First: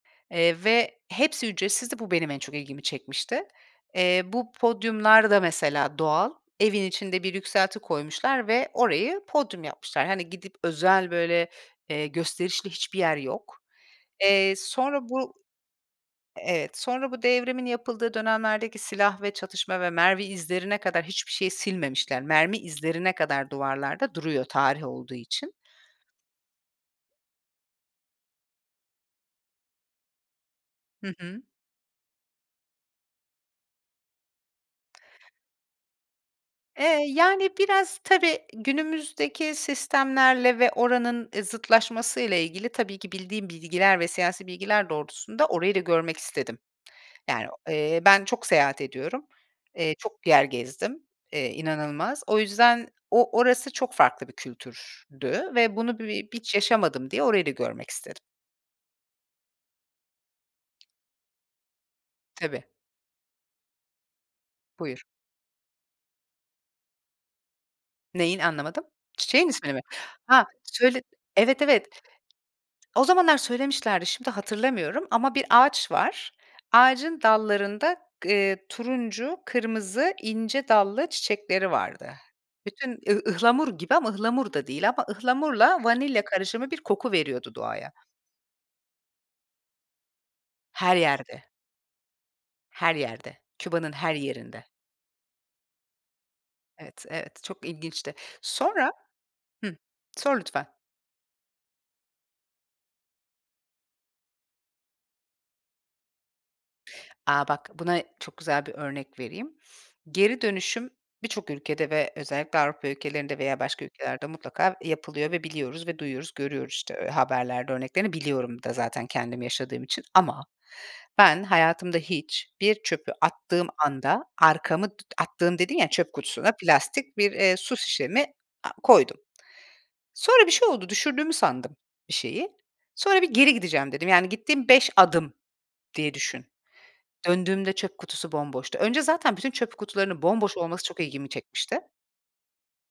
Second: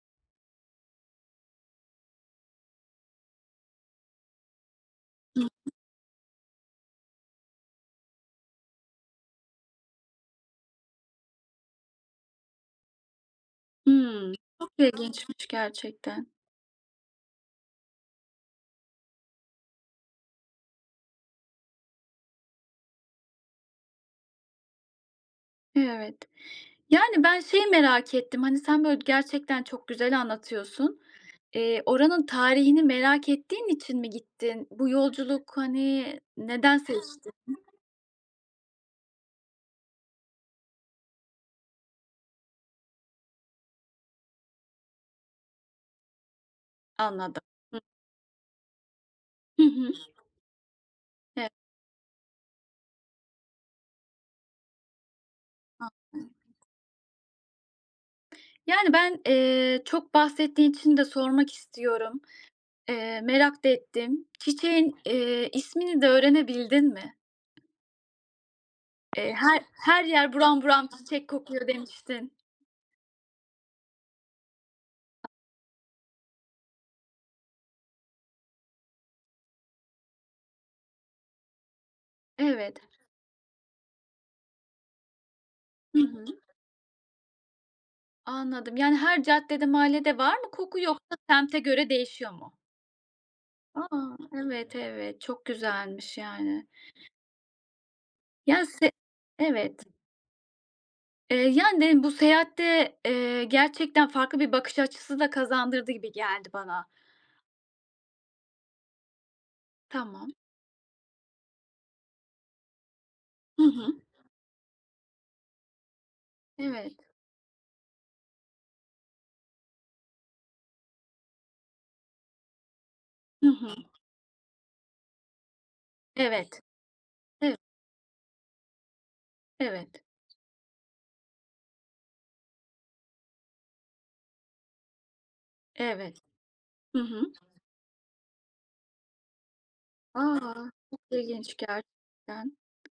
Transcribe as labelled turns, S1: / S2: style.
S1: Eee, ve hepsi ücretsizdi. Bu benim en çok ilgimi çekmişti. Eee, bu podyumlar da
S2: Hı hı.
S1: mesela doğal. Evin içinde bir yükselti koymuşlar ve orayı podyum yapmışlar. Hani gidip özel, böyle, eee, gösterişli hiçbir yer yok.
S2: Hımm,
S1: Eee,
S2: çok
S1: sonra bu
S2: ilginçmiş gerçekten.
S1: Evet, sonra bu devrimin yapıldığı dönemlerdeki silah ve çatışma ve mermi izlerine kadar hiçbir şey silmemişler. Mermi izlerine kadar duvarlarda duruyor tarih olduğu için.
S2: Evet. Yani ben şeyi merak ettim. Hani sen böyle gerçekten çok güzel anlatıyorsun.
S1: Hı hı.
S2: Eee, oranın tarihini merak ettiğin için mi gittin? Bu yolculuk hani neden
S1: Eee,
S2: seçtin?
S1: yani biraz, tabii, günümüzdeki sistemlerle ve oranın e, zıtlaşmasıyla ilgili tabii ki bildiğim bilgiler ve siyasi bilgiler doğrultusunda orayı da görmek istedim.
S2: Anladım.
S1: Yani,
S2: Hı.
S1: eee, ben çok seyahat ediyorum.
S2: Hı hı.
S1: Eee, çok yer gezdim,
S2: He.
S1: eee, inanılmaz. O yüzden o orası çok farklı bir kültürdü ve bunu bir
S2: Anlıyorum.
S1: hiç yaşamadım diye orayı da görmek istedim.
S2: Yani, ben, eee, çok bahsettiğin için de sormak istiyorum.
S1: Tabii.
S2: Eee, merak da ettim. Çiçeğin,
S1: Buyur.
S2: eee, ismini de öğrenebildin mi?
S1: Neyin? Anlamadım.
S2: Eee,
S1: Çiçeğin
S2: "Her
S1: ismi mi?
S2: her yer
S1: Ha,
S2: buram buram
S1: şöyle
S2: çiçek
S1: Evet
S2: kokuyor."
S1: evet.
S2: demiştin.
S1: O zamanlar söylemişlerdi şimdi hatırlamıyorum ama bir ağaç var. Ağacın dallarında g eee turuncu, kırmızı, ince dallı çiçekleri vardı.
S2: Evet.
S1: Bütün ıh ıhlamur gibi ama ıhlamur da değil ama ıhlamurla
S2: Hı
S1: vanilya
S2: hı.
S1: karışımı bir koku veriyordu doğaya.
S2: Anladım. Yani her caddede mahallede var mı koku?
S1: Her
S2: Yoksa
S1: yerde.
S2: semte göre değişiyor mu?
S1: Her yerde, Küba'nın her
S2: A,
S1: yerinde.
S2: evet, evet. Çok güzelmiş yani.
S1: Evet, evet, çok ilginçti.
S2: Ya,
S1: Sonra
S2: se
S1: Hı.
S2: evet.
S1: Sor lütfen.
S2: Eee, yani, dedim bu seyahatte, eee, gerçekten farklı bir bakış açısı da kazandırdı gibi geldi bana.
S1: A! Bak, buna çok güzel bir örnek vereyim.
S2: Tamam.
S1: Geri dönüşüm birçok ülkede ve özellikle Avrupa ülkelerinde veya
S2: Hı
S1: başka
S2: hı.
S1: ülkelerde mutlaka yapılıyor ve biliyoruz ve duyuyoruz, görüyoruz,
S2: Evet.
S1: işte, haberlerde örneklerini biliyorum da zaten kendim yaşadığım için. Ama ben hayatımda hiç bir çöpü
S2: Hı
S1: attığım
S2: hı.
S1: anda arkamı t attığım dediğim ya, çöp kutusuna
S2: Evet.
S1: plastik bir,
S2: Ev
S1: eee, su şişemi a koydum.
S2: Evet.
S1: Sonra bir şey oldu, düşürdüğümü sandım bir şeyi. Sonra "Bir geri gideceğim." dedim. Yani gittiğim 5 adım diye
S2: Evet.
S1: düşün.
S2: Hı hı.
S1: Döndüğümde çöp kutusu bomboştu. Önce zaten bütün çöp kutularının
S2: A,
S1: bomboş olması
S2: çok
S1: çok ilgimi
S2: ilginç
S1: çekmişti.
S2: gerçekten.